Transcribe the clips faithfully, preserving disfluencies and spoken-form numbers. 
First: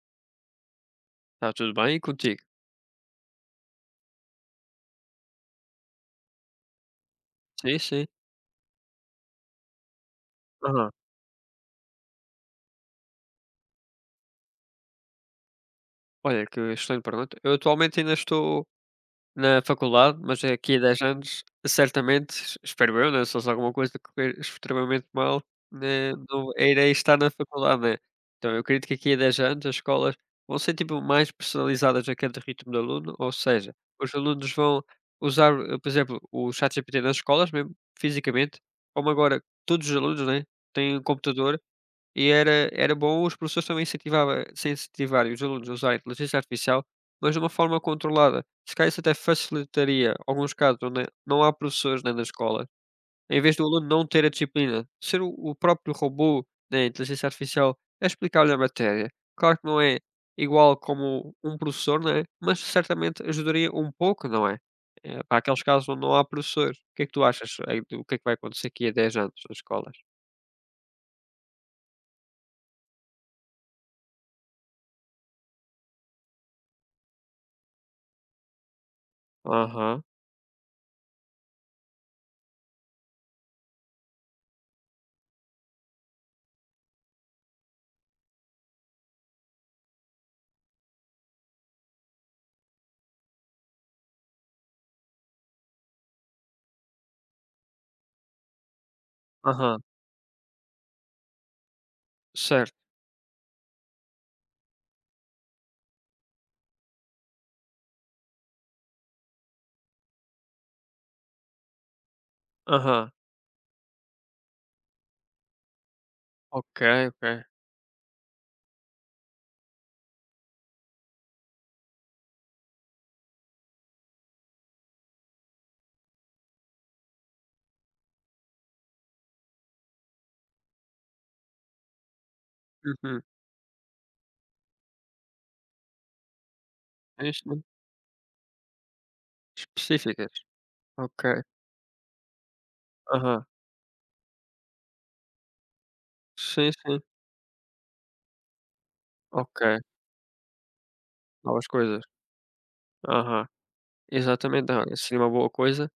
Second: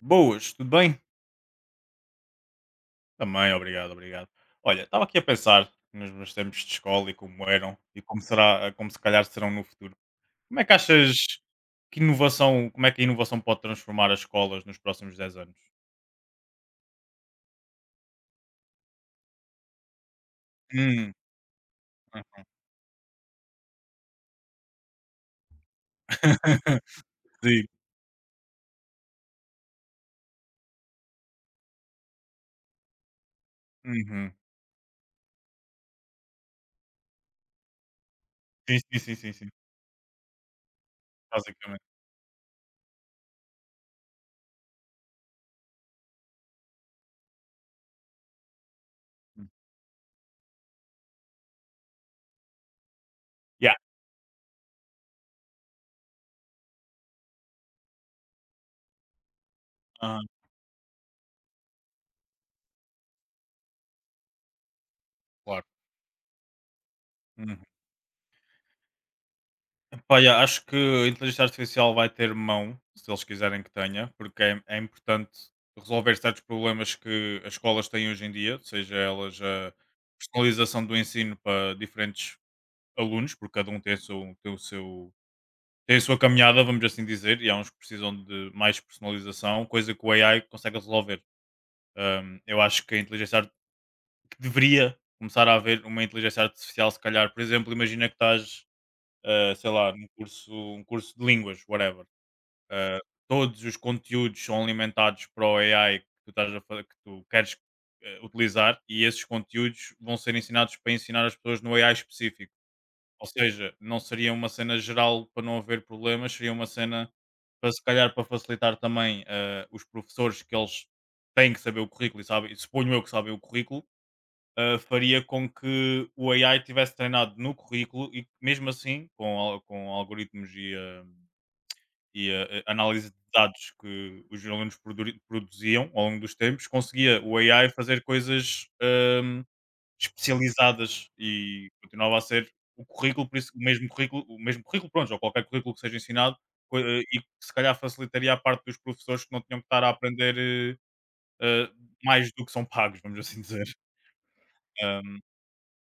Boas, tudo bem? Está tudo bem e contigo? Também, obrigado, obrigado. Olha, estava aqui a pensar nos meus tempos de escola e como Sim, eram e sim. como será, como se calhar serão no futuro. Como é que Aham. achas que inovação, como é que a inovação pode transformar as escolas nos próximos dez anos? Olha, que excelente pergunta. Eu atualmente ainda estou na faculdade, mas é aqui a dez Hum. anos, certamente, espero eu, né? Se fosse alguma coisa correr extremamente mal, né? Não irei estar na Sim. faculdade, né? Então eu acredito que aqui a dez anos as escolas vão ser tipo mais personalizadas a cada ritmo do aluno, ou seja, os Uhum. alunos vão usar, eh, por exemplo, o ChatGPT nas escolas mesmo, fisicamente, Sim, sim, como sim, sim, agora Sim. todos os alunos, né? Têm computadores. Basicamente. E era era bom os professores também incentivava incentivarem os alunos a usar a inteligência artificial, mas de uma forma controlada. Se calhar isso até Hum. facilitaria alguns casos onde não há professores, né, na escola. Em vez do Yeah. aluno não ter a disciplina, ser o o próprio robô, da inteligência artificial, a explicar-lhe a matéria. Claro que não é Aham, igual como um professor, né, mas certamente ajudaria um pouco, não é? Eh, para aqueles claro. casos onde não há professores. O que é que tu achas, Uhum. eh, do que é que vai acontecer aqui a dez anos nas escolas? Epá, yeah, acho que a inteligência artificial vai ter mão, se eles quiserem que tenha, porque é, é importante resolver certos problemas que as escolas têm hoje em dia, seja elas a Aham, personalização do ensino para diferentes alunos, porque cada um tem, o seu, tem, o seu, tem a sua caminhada, vamos assim dizer, e há uns que precisam de mais personalização, coisa que o A I consegue resolver. Hum, eu acho que a inteligência ar- que deveria começar a haver uma inteligência artificial, se calhar, por exemplo, imagina que estás eh, sei aham, lá, num curso, um curso de línguas, whatever. certo. Eh, todos os conteúdos são alimentados para o A I que tu, estás a, fa- que tu queres eh, utilizar, e esses conteúdos vão ser ensinados para ensinar as pessoas no A I específico. Aham. Ou seja, não seria uma cena geral para não haver problemas, seria uma Ok, cena ok. para se calhar para facilitar também eh, os professores, que eles têm que saber o currículo e sabem, e suponho eu que sabem o currículo, ah, faria com que o A I tivesse treinado no currículo e que, mesmo assim, com, al- com algoritmos e, ah, e a, a análise de Uhum. dados que os alunos produ- produziam ao longo dos tempos, conseguia Sim, o sim. A I fazer coisas ahm, Específicas. especializadas, Ok. e continuava a ser o currículo, por Aham. isso, o mesmo currículo, o mesmo currículo, pronto, ou qualquer currículo que seja ensinado, Sim, co- sim. eh, e que se calhar facilitaria a parte dos professores, que não tinham Ok. que estar a aprender eh, Novas eh, coisas. mais do que são pagos, vamos assim Aham. dizer. Exatamente. Olha, Ahm, seria uma boa coisa.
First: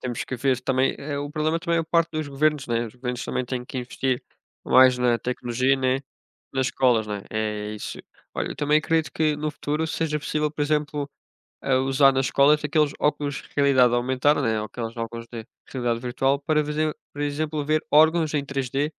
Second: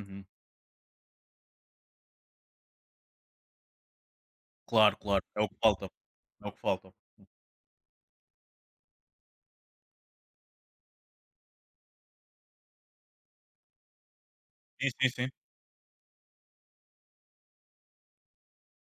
Temos que ver também é o problema, também é a parte dos governos, né, os governos também têm que investir Claro, mais na claro, é o que tecnologia, falta, né, é o que nas falta. escolas, né, é isso. Olha, eu também acredito que no futuro seja possível, por exemplo, a usar nas escolas aqueles óculos de realidade aumentada, né, Sim, aqueles sim, óculos sim. de realidade virtual para fazer, por exemplo, ver órgãos em três D,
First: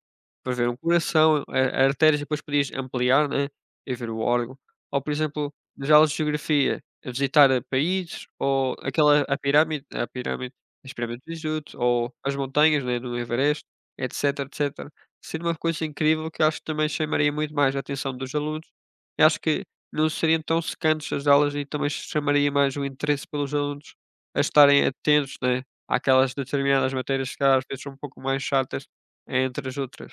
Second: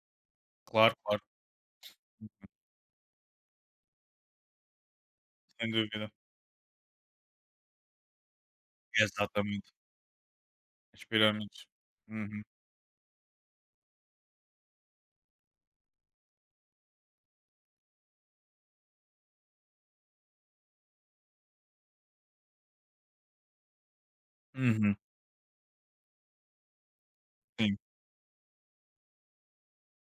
para ver um Claro, claro, coração, a artérias, e depois podias ampliar, né, e ver o órgão. Ou, por exemplo, sem nas aulas dúvida. de geografia, a visitar, eh, países ou aquela a Exatamente. pirâmide a pirâmide as As pirâmides de Giza pirâmides. ou as Uhum, montanhas, né, do Everest, etc, etcétera. Seria uma coisa incrível que acho que também chamaria muito mais a atenção dos alunos. E acho que não seriam tão secantes as aulas e também chamaria mais o interesse pelos alunos a estarem uhum, atentos, né, àquelas determinadas matérias que às sim, vezes são um pouco mais chatas entre as outras.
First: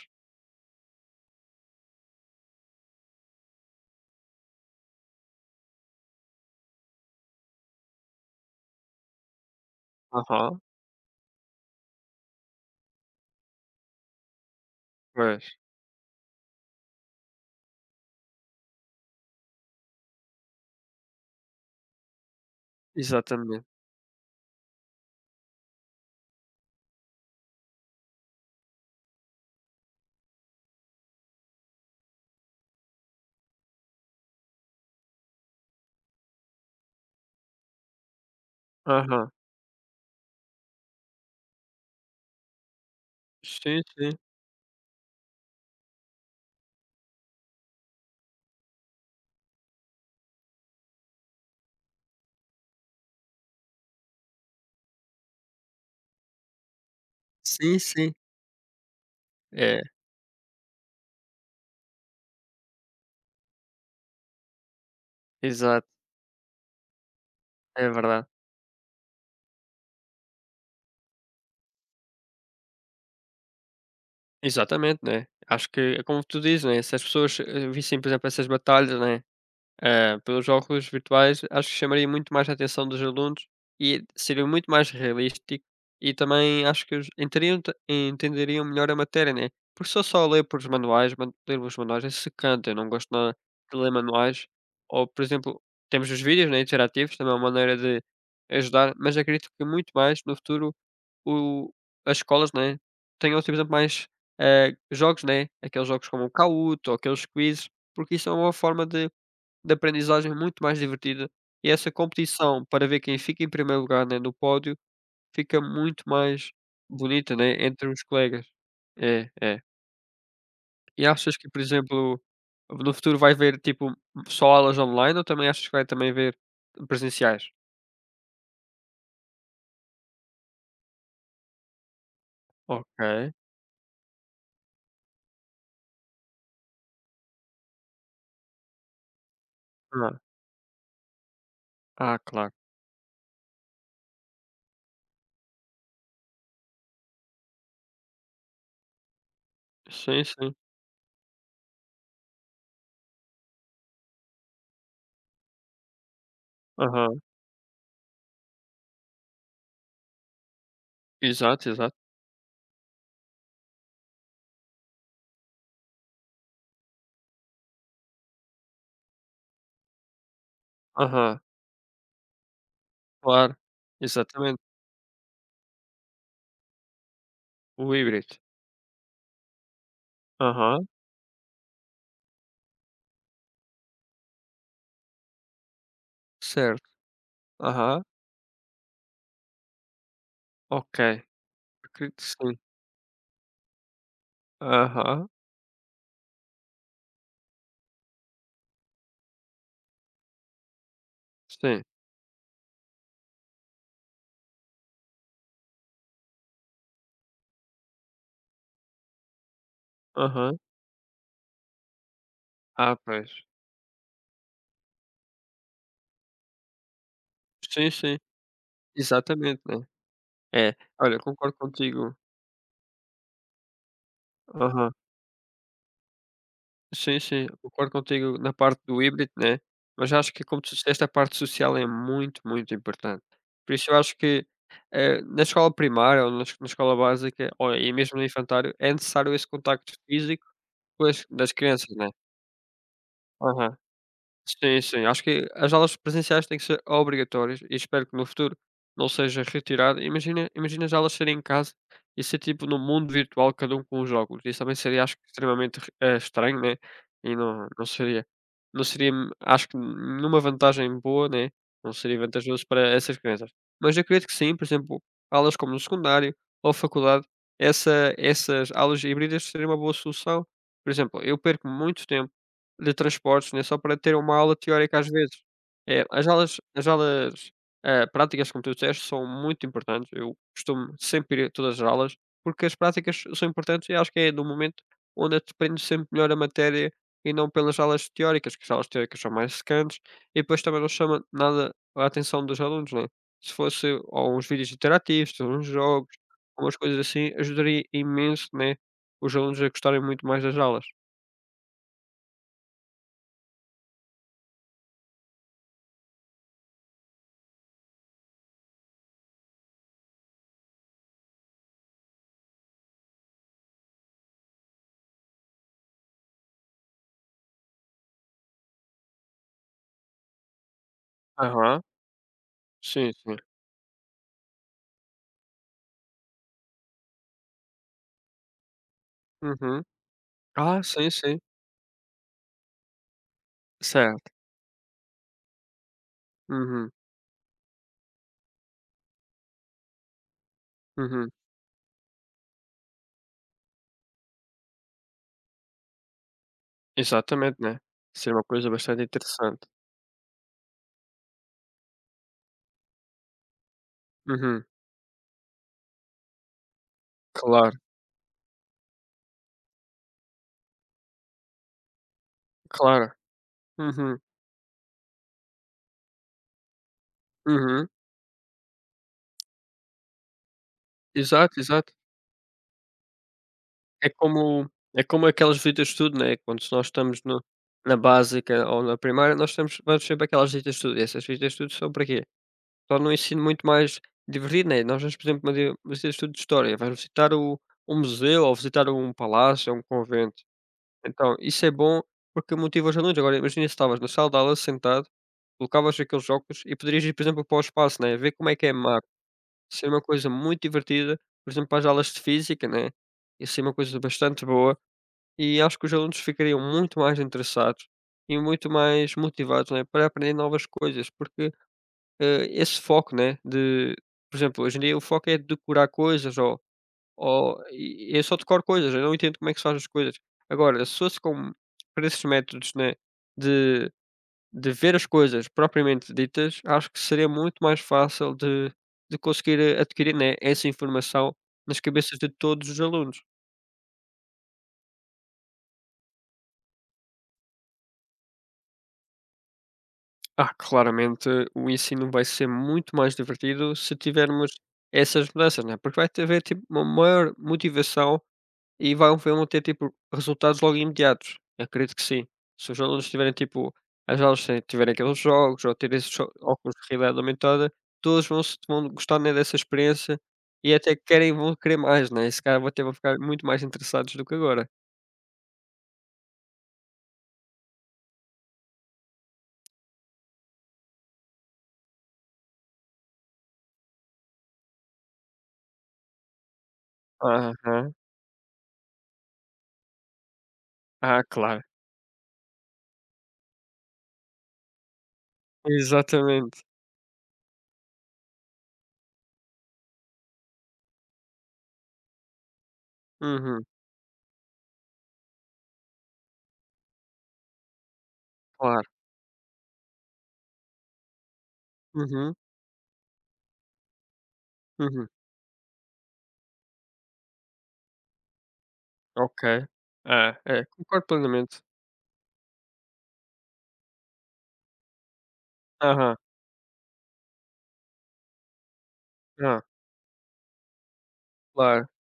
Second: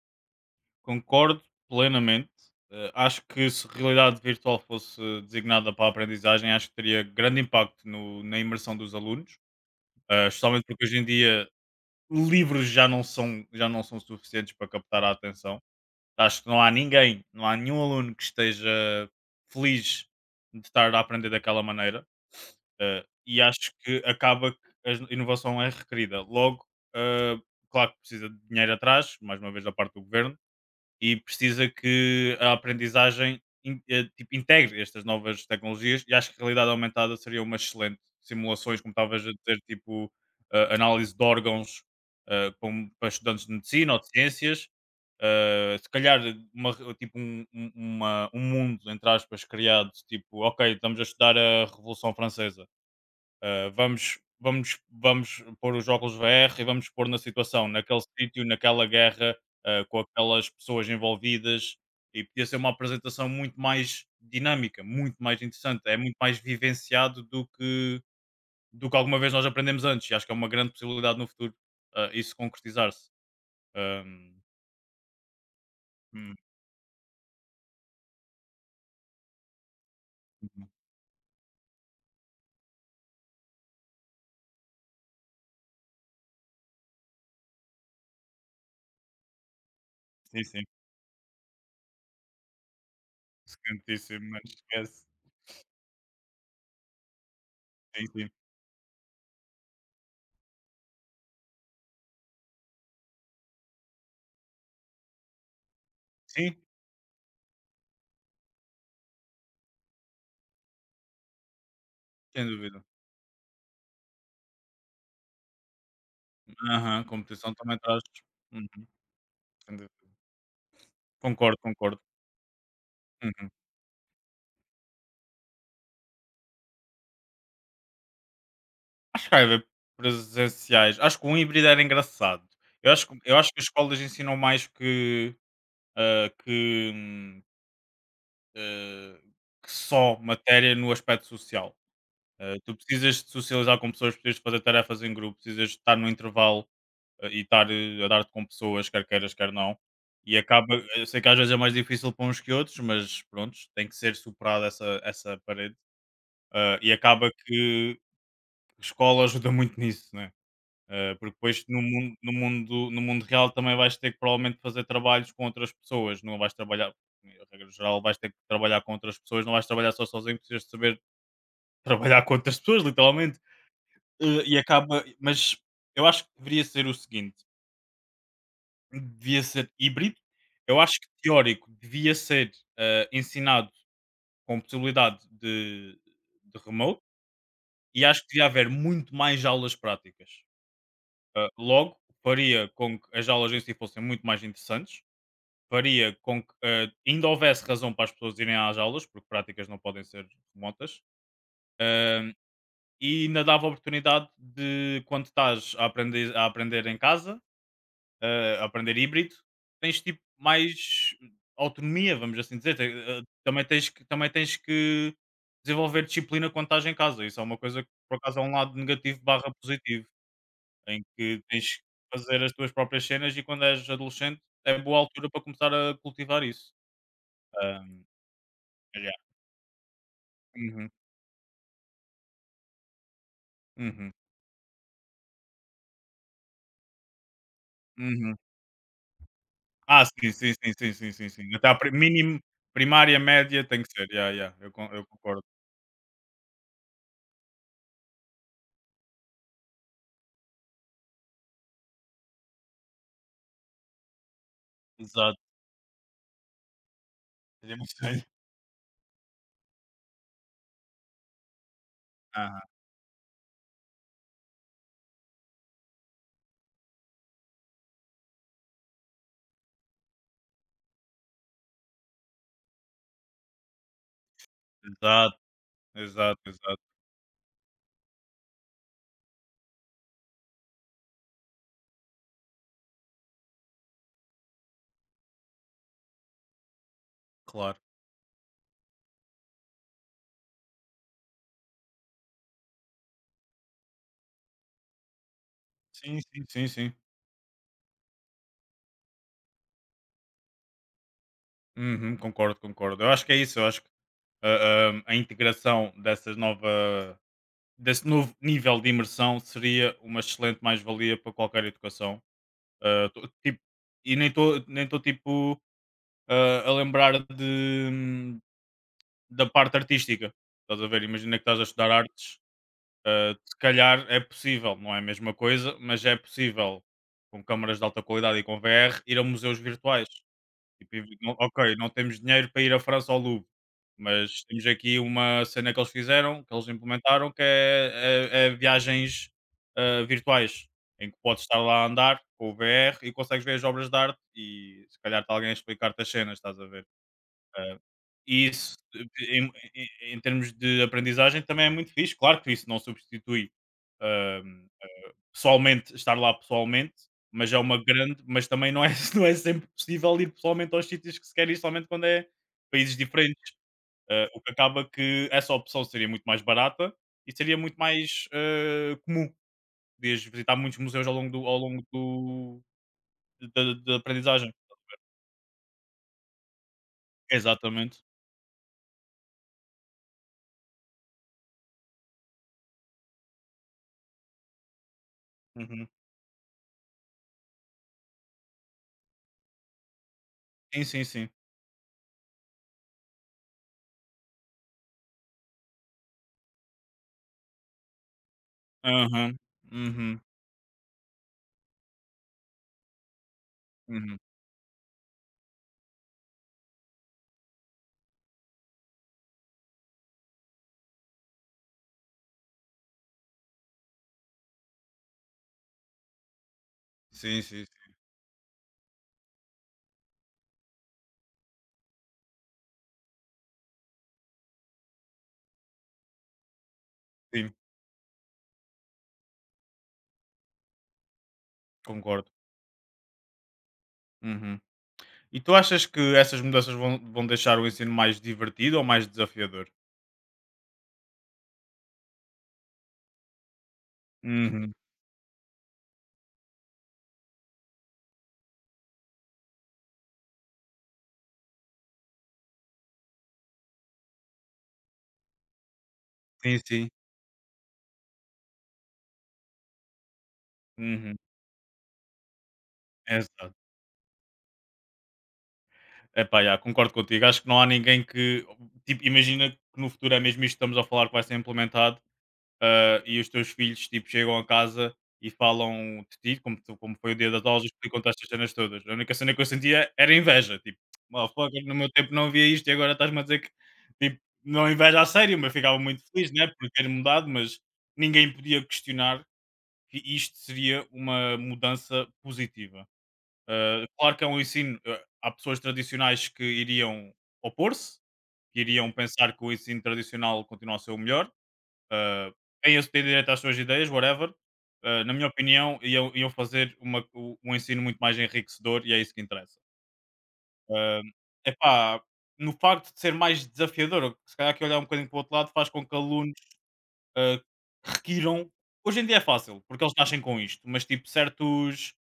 concordo plenamente. Eh, acho que se realidade virtual fosse designada para a aprendizagem, acho que teria grande impacto no na imersão dos alunos, eh, Aham, especialmente porque hoje em dia livros já não são já não são suficientes para captar a pois, atenção. Acho que não há ninguém, não há nenhum aluno que esteja feliz de estar a aprender daquela maneira. Eh, e exatamente. acho que acaba que a inovação é requerida. Logo, eh, claro que precisa de dinheiro atrás, mais uma vez da parte do governo, e precisa que a aprendizagem in- eh, tipo, integre estas novas tecnologias, e acho que a realidade aumentada seria uma excelente simulações, como estavas Aham. a dizer, tipo eh, análise de órgãos eh, com- para estudantes de Sim, medicina ou de sim. ciências. Eh, se calhar uma re- tipo um, um- uma- um mundo, entre aspas, criado, tipo, ok, estamos a estudar a Revolução Francesa, ah, vamos, vamos, vamos pôr os óculos V R e vamos pôr na situação, Sim, naquele sim. sítio, naquela guerra, É, ah, com aquelas pessoas envolvidas. E podia ser uma apresentação muito mais dinâmica, muito mais interessante. exato, É muito mais vivenciado do é que, verdade. do que alguma vez nós aprendemos antes. E acho que é uma grande possibilidade no futuro ah, isso concretizar-se. Ahm, Exatamente, né. Acho que é como hum, tu dizes, né, se as pessoas, eh, vissem, por exemplo, essas batalhas, né? Eh, pelos hum, óculos virtuais, acho que chamaria muito mais a atenção dos alunos e seria muito mais realístico e também acho que eles enteriam te- entenderiam melhor a matéria, né? Porque se eu só sim, ler por sim. os manuais, man- ler os manuais é secante, eu não gosto nada de ler Seguintíssimo, mas manuais. esquece. Ou, por exemplo, temos os vídeos, né, interativos, também é uma maneira de Sim, sim. ajudar, mas acredito que muito mais no futuro o, as escolas, né, tenham, por exemplo, mais eh, jogos, né? Aqueles jogos como o Sim, Kahoot ou aqueles quizzes, porque isso é uma forma de de aprendizagem muito mais divertida e essa sem competição dúvida. para ver quem fica em primeiro lugar, né, no pódio, fica muito mais Aham, bonita, competição né, também entre os traz. colegas. Uhum, É, é. sem dúvida. E achas que, Concordo, por concordo. exemplo, no futuro vai Uhum. haver, tipo, só aulas online ou também achas que vai também haver presenciais? Acho que vai haver presenciais. Acho que um híbrido era engraçado. Eu acho que, Ok. eu acho que as escolas ensinam mais que, ah, que, hum, ah, que Ah, só matéria no aspecto social. ah, claro. Ah, tu precisas de socializar com pessoas, precisas de fazer tarefas em grupo, precisas de estar no intervalo ah, e estar eh, a dar-te com pessoas, quer queiras, quer não. Sim, E sim. acaba, eu sei que às vezes é mais difícil para uns que outros, mas pronto, tem que ser superada essa, essa parede. Ah, e Aham. acaba que a escola ajuda muito nisso, né? Uh, porque depois Exato, no exato. mundo, no, mundo, no mundo real também vais ter que provavelmente fazer trabalhos com outras pessoas, não vais trabalhar, em regra geral, vais ter que trabalhar com outras pessoas, não vais trabalhar só sozinho, precisas de saber Aham. trabalhar com outras pessoas, literalmente. Claro. Uh, e Exatamente. acaba, mas eu acho que deveria ser o seguinte: O híbrido. devia ser híbrido, eu Aham. acho que teórico devia ser uh, ensinado com possibilidade de, de Certo. remote, Aham. e acho que devia haver muito mais aulas práticas. Ok. Ah, Acredito logo, que sim. faria com que as aulas em si fossem muito mais interessantes, Aham. faria com que ah, ainda houvesse razão para as pessoas irem às aulas, porque práticas não podem ser remotas, Sim. ah, e ainda dava oportunidade de, quando estás a aprender, a aprender em casa, ah, a aprender híbrido, tens tipo Aham. mais autonomia, vamos assim dizer. Te- Ah, ah, pois. também, tens que, também tens que desenvolver disciplina quando estás em casa. Isso é uma coisa que, Sim, sim. por acaso, é um lado negativo barra Exatamente, né. positivo. É, Em olha, que concordo tens que contigo. fazer as tuas próprias cenas, e quando és adolescente é Aham. boa altura para começar a cultivar isso. Sim, sim, concordo Ahm, contigo na parte do mas yeah. híbrido, né, mas acho que como tu Uhum, disseste a parte social é muito, muito importante. Por isso eu uhum, acho que, eh, na escola primária ou na es na escola básica, ou e mesmo no uhum. infantário, é necessário esse contacto Ah, sim, físico sim, sim, sim, com sim, as sim, das sim. Até à pri- crianças, né. Mínimo, primária, média Aham. tem que ser. Yeah, yeah, eu, Sim, con- sim. eu Acho concordo. que as aulas presenciais têm que ser obrigatórias e espero que no futuro não seja retirado. Imagina, imagina as aulas serem em casa e ser tipo no mundo virtual, cada um com os óculos. Isso também seria, acho que, Exato. extremamente eh, estranho, né? E não, Seria não muito estranho. seria, não seria, hum, acho que, nenhuma vantagem boa, né? Não seria Aham, vantajoso para essas crianças. Mas eu acredito que sim, por exemplo, aulas como no secundário ou faculdade, essa, essas aulas híbridas seria uma boa solução. Por exemplo, eu perco muito tempo de transportes, né, só para ter uma aula teórica às exato, vezes. É, as exato, aulas exato. as aulas, eh, práticas, como tu disseste, são muito importantes. Eu costumo sempre ir a todas as aulas, porque as práticas são importantes e acho que é no momento onde tu aprendes sempre melhor a matéria e não Claro. pelas aulas teóricas, que as aulas teóricas são mais secantes e depois também não chama nada a atenção dos alunos, né. Se fosse ou uns vídeos interativos, uns jogos, Sim, sim, sim, umas Sim. coisas assim, ajudaria imenso, né, os alunos a gostarem muito mais das aulas. Uhum, concordo, concordo. Eu acho que é isso. Eu acho que ah, ah, a integração dessas novas desse novo nível de imersão seria uma excelente mais-valia para qualquer educação. Ah, tô- tipo, e nem estou nem tô, tipo ah, a lembrar de, hum, da parte artística. Estás a ver? Imagina que estás a Aham, estudar artes. sim, sim. Ah, se calhar é possível, não é a mesma coisa, mas é possível com câmaras de alta qualidade e com V R ir a museus Uhum. virtuais. Ah, Tipo, sim, e não- sim. ok, não temos dinheiro para ir à França ao Louvre, Certo. mas temos aqui uma cena que eles fizeram, que eles Uhum, implementaram, que é, é- é viagens ah, virtuais, em que uhum. podes estar lá a andar com o V R e consegues ver as obras de arte e se calhar está alguém a explicar-te as cenas, estás a ver? Exatamente, né. Ah, Seria uma e coisa isso, bastante em, interessante. em- em termos de aprendizagem, também é muito fixe. Claro que isso não substitui. Uhum. Ehm, pessoalmente, estar lá pessoalmente, mas é Claro, uma grande, mas também não é, não é sempre possível ir pessoalmente aos sítios que se quer ir, somente quando é países claro. diferentes. Uhum, Eh, o que acaba que essa opção seria muito mais barata e seria muito uhum. mais eh, comum. Podias visitar muitos museus ao longo, do, ao Exato, longo exato. do, da, da É aprendizagem. como é como aquelas visitas de estudo, né, quando se nós estamos no na Exatamente. básica ou na primária, nós temos vamos sempre aquelas visitas de estudo, e essas visitas de estudo são para quê? Tornam o ensino muito mais divertido, né. Nós vamos, por exemplo, uma di uma Uhum. visita de estudo de história, vais visitar o um museu ou visitar um palácio ou um convento. Sim, sim, sim. Então, isso é bom porque motiva os alunos. Agora, imagina se estavas na sala de aula sentado, colocavas aqueles óculos e poderias ir, por exemplo, para o espaço, né? Ver como é que é mar. Aham. Ser uma Uhum. coisa muito divertida, por exemplo, para as aulas de física, né? Isso é uma coisa Uhum. bastante boa e acho que os alunos ficariam muito mais interessados e muito mais motivados, né? Para aprender novas coisas, porque eh, esse foco, né? De, por exemplo, hoje em dia o foco é decorar coisas Sim, ou sim, sim. e e é só tocar coisas, eu não entendo como é que se faz as coisas. Agora, se fosse com para esses métodos, né, de de ver as coisas propriamente ditas, acho que seria Sim, muito mais fácil de de conseguir, eh, adquirir, né, essa informação nas cabeças de concordo. todos os alunos. Uhum. E tu achas que essas mudanças vão, vão deixar o ensino mais divertido ou mais desafiador? Ah, claramente o ensino vai ser muito mais divertido se tivermos Uhum. essas mudanças, né, porque vai ter haver tipo uma maior motivação. E vão vão ter, tipo, resultados logo imediatos. Eu acredito que sim. Se os alunos tiverem, tipo, as aulas, se tiverem aqueles jogos ou terem esses jo Sim, óculos de sim. realidade aumentada, todos vão se vão gostar, né, dessa experiência e até Uhum. querem vão querer mais, né. Esse cara calhar até vão ficar muito Exato. mais interessados do que agora. Epá, yeah, concordo contigo. Acho que não há ninguém que. Tipo, imagina que no futuro é mesmo isto que estamos a falar que vai ser implementado ah, e os teus filhos tipo, chegam a casa e falam de ti, como, tu- como foi o dia das aulas, Aham. explicam-te estas cenas todas. A única cena que eu sentia era inveja. Tipo, Ah, claro. motherfucker, no meu tempo não havia isto e agora estás-me a dizer que tipo, não inveja a sério, mas ficava muito feliz né, Exatamente. por ter mudado, mas ninguém podia questionar que isto seria uma mudança positiva. Uhum. Uh, claro que é um ensino. Uh, há pessoas tradicionais que iriam opor-se, que Claro. iriam pensar que o ensino tradicional continua a ser o melhor. Uh, Uhum, têm esse- têm direito às suas ideias, whatever. Uh, uhum. na minha opinião, iam, iam fazer uma- u- um ensino muito mais enriquecedor, e é isso que Ok. interessa. É, é, Uh, concordo plenamente. epá, no facto de ser mais desafiador, se calhar que olhar um bocadinho para o outro lado faz com que Aham. alunos uh, requiram. Hoje em dia é Ah, fácil, porque eles nascem com isto, mas tipo claro. certos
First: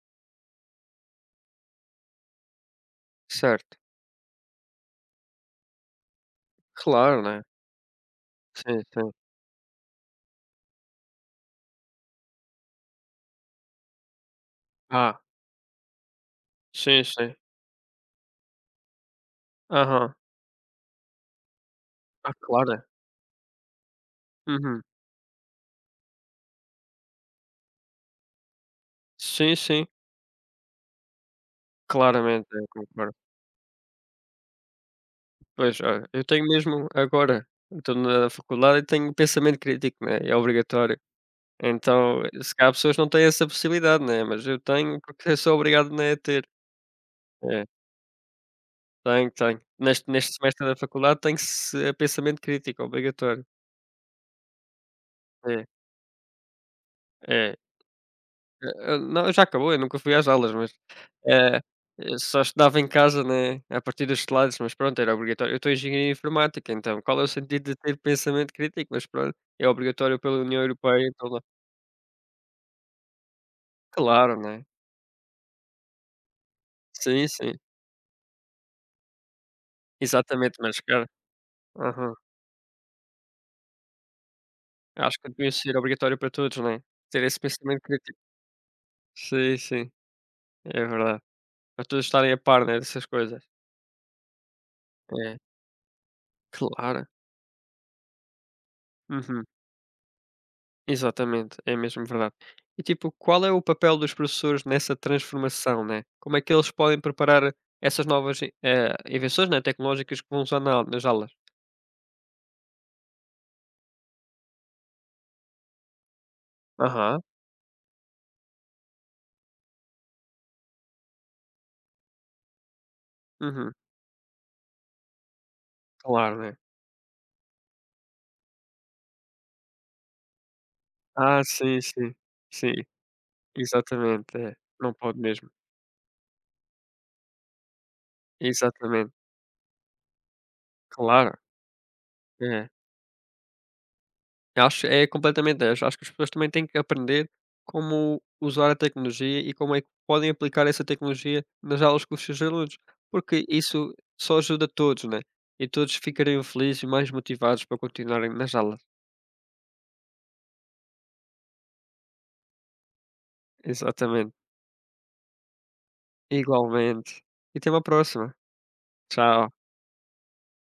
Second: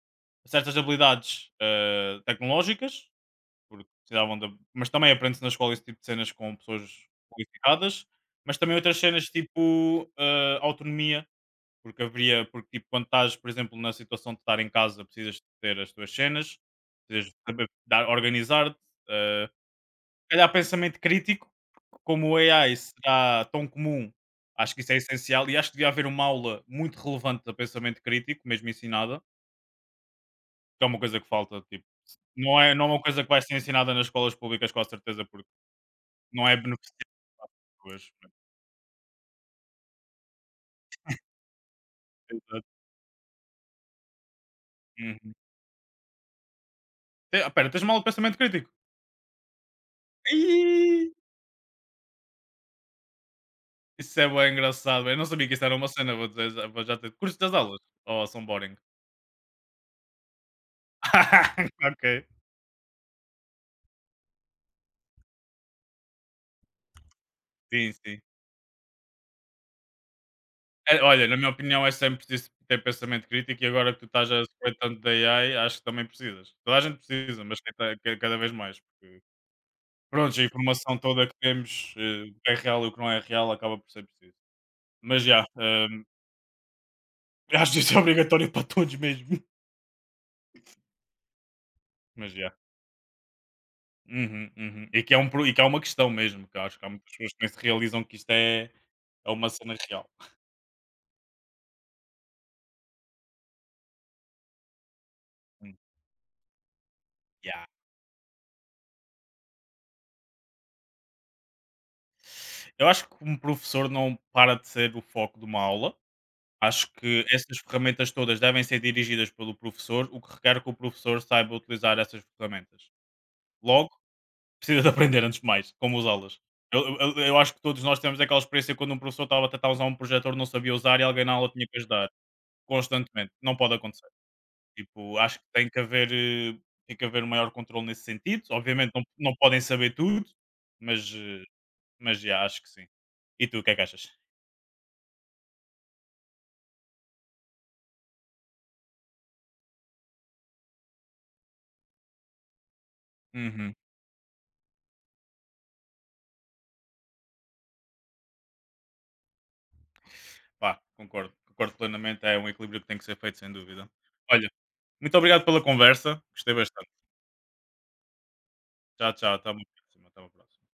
certas habilidades eh, tecnológicas, Certo. porque precisavam da, mas também aprende-se na escola esse tipo de cenas com pessoas Claro, né. qualificadas, mas também Sim, outras sim. cenas tipo, ah, autonomia, porque haveria porque tipo quando estás, por exemplo, na situação de estar em casa, Ah, precisas de ter as tuas cenas, sim, precisas sim. de saber dar organizar-te, ah, Aham. se calhar pensamento crítico, como Ah, o A I claro. será tão comum, acho Uhum. que isso é essencial, e acho que devia haver uma aula muito relevante de pensamento crítico, mesmo ensinada, Sim, sim, que é uma coisa que falta, tipo, claramente, não eu é não é uma concordo. coisa que vai ser ensinada nas escolas públicas com certeza, porque Pois, olha, eu tenho não é mesmo beneficiar agora, estou pessoas. na faculdade e tenho pensamento crítico, né, é obrigatório. Então, se Exato. calhar pessoas não têm essa possibilidade, né, mas eu tenho porque Uhum. eu sou obrigado, né, a ter. Te É, espera, tens mal de pensamento crítico? tenho, tenho. Neste neste semestre da Ai! faculdade tem se pensamento crítico, obrigatório. Isso é bem engraçado. Eu não sabia que É, isso era uma cena, vou dizer já vou já te curtes das é. aulas? Oh, são Eh, boring? eh, não, já acabou, eu nunca fui às aulas, mas é, eu Ok. só estudava em casa, né, a partir dos teclados, mas pronto, era obrigatório. Eu estou em engenharia informática, então qual é o sentido de Sim, ter sim. pensamento crítico? Mas pronto, é obrigatório pela União Eh, Europeia, olha, na pela minha opinião é sempre preciso ter pensamento crítico, e agora que tu estás claro, a né. sofrer tanto da A I, acho que também precisas. Toda a gente Sim, precisa, sim, mas quem está ca cada vez mais, porque prontos, a exatamente, mas informação cara, toda que temos, aham. eh, o que é real e o que não é real acaba por ser preciso. Acho Mas que já, devia ser hum, obrigatório para todos, né, ter esse acho que pensamento isso é crítico. obrigatório para todos mesmo. Sim, sim, é verdade. Para todos estarem Mas a já. par, né, dessas coisas. Uhum, uhum. E que é um É, pro e que é uma questão mesmo, que eu acho que há claro. muitas pessoas que nem se realizam que isto é é Uhum. uma cena real. Exatamente, é mesmo verdade. E tipo, qual é o papel dos professores nessa Hum, transformação, né? Como é que eles podem preparar yeah. essas novas, eh, invenções, né, tecnológicas que vão usar na nas aulas? Eu acho que um professor não para de ser o foco de uma aula. Acho Aham, que essas ferramentas todas devem ser dirigidas pelo professor, o que requer que o professor saiba utilizar essas ferramentas. uhum, Logo, precisa de aprender antes de mais como usá-las. claro, né? Eu, eu, eu acho que todos nós temos aquela experiência quando um professor estava a tentar usar um projetor, não sabia usar e alguém na Ah, aula tinha que sim, ajudar sim, sim, constantemente. Não pode acontecer. exatamente, é, não Tipo, pode acho que mesmo. tem que haver, eh, tem que haver um maior controle nesse sentido. Obviamente não, Exatamente, não podem saber tudo, mas, claro, eh, mas já acho é. que sim. E tu, o que é que achas? Acho é completamente essa. Acho que as pessoas também têm que aprender como usar a tecnologia e como é que podem aplicar essa tecnologia nas aulas com os seus alunos, porque Uhum. isso só ajuda todos, né? E todos ficariam felizes e mais motivados para continuarem nas aulas. Pá, concordo. Concordo plenamente. É um equilíbrio que tem que ser feito, sem dúvida. Exatamente. Olha, muito obrigado pela conversa. Gostei bastante. Igualmente. E até uma próxima. Tchau, tchau. Tchau. Até uma próxima. Até uma próxima.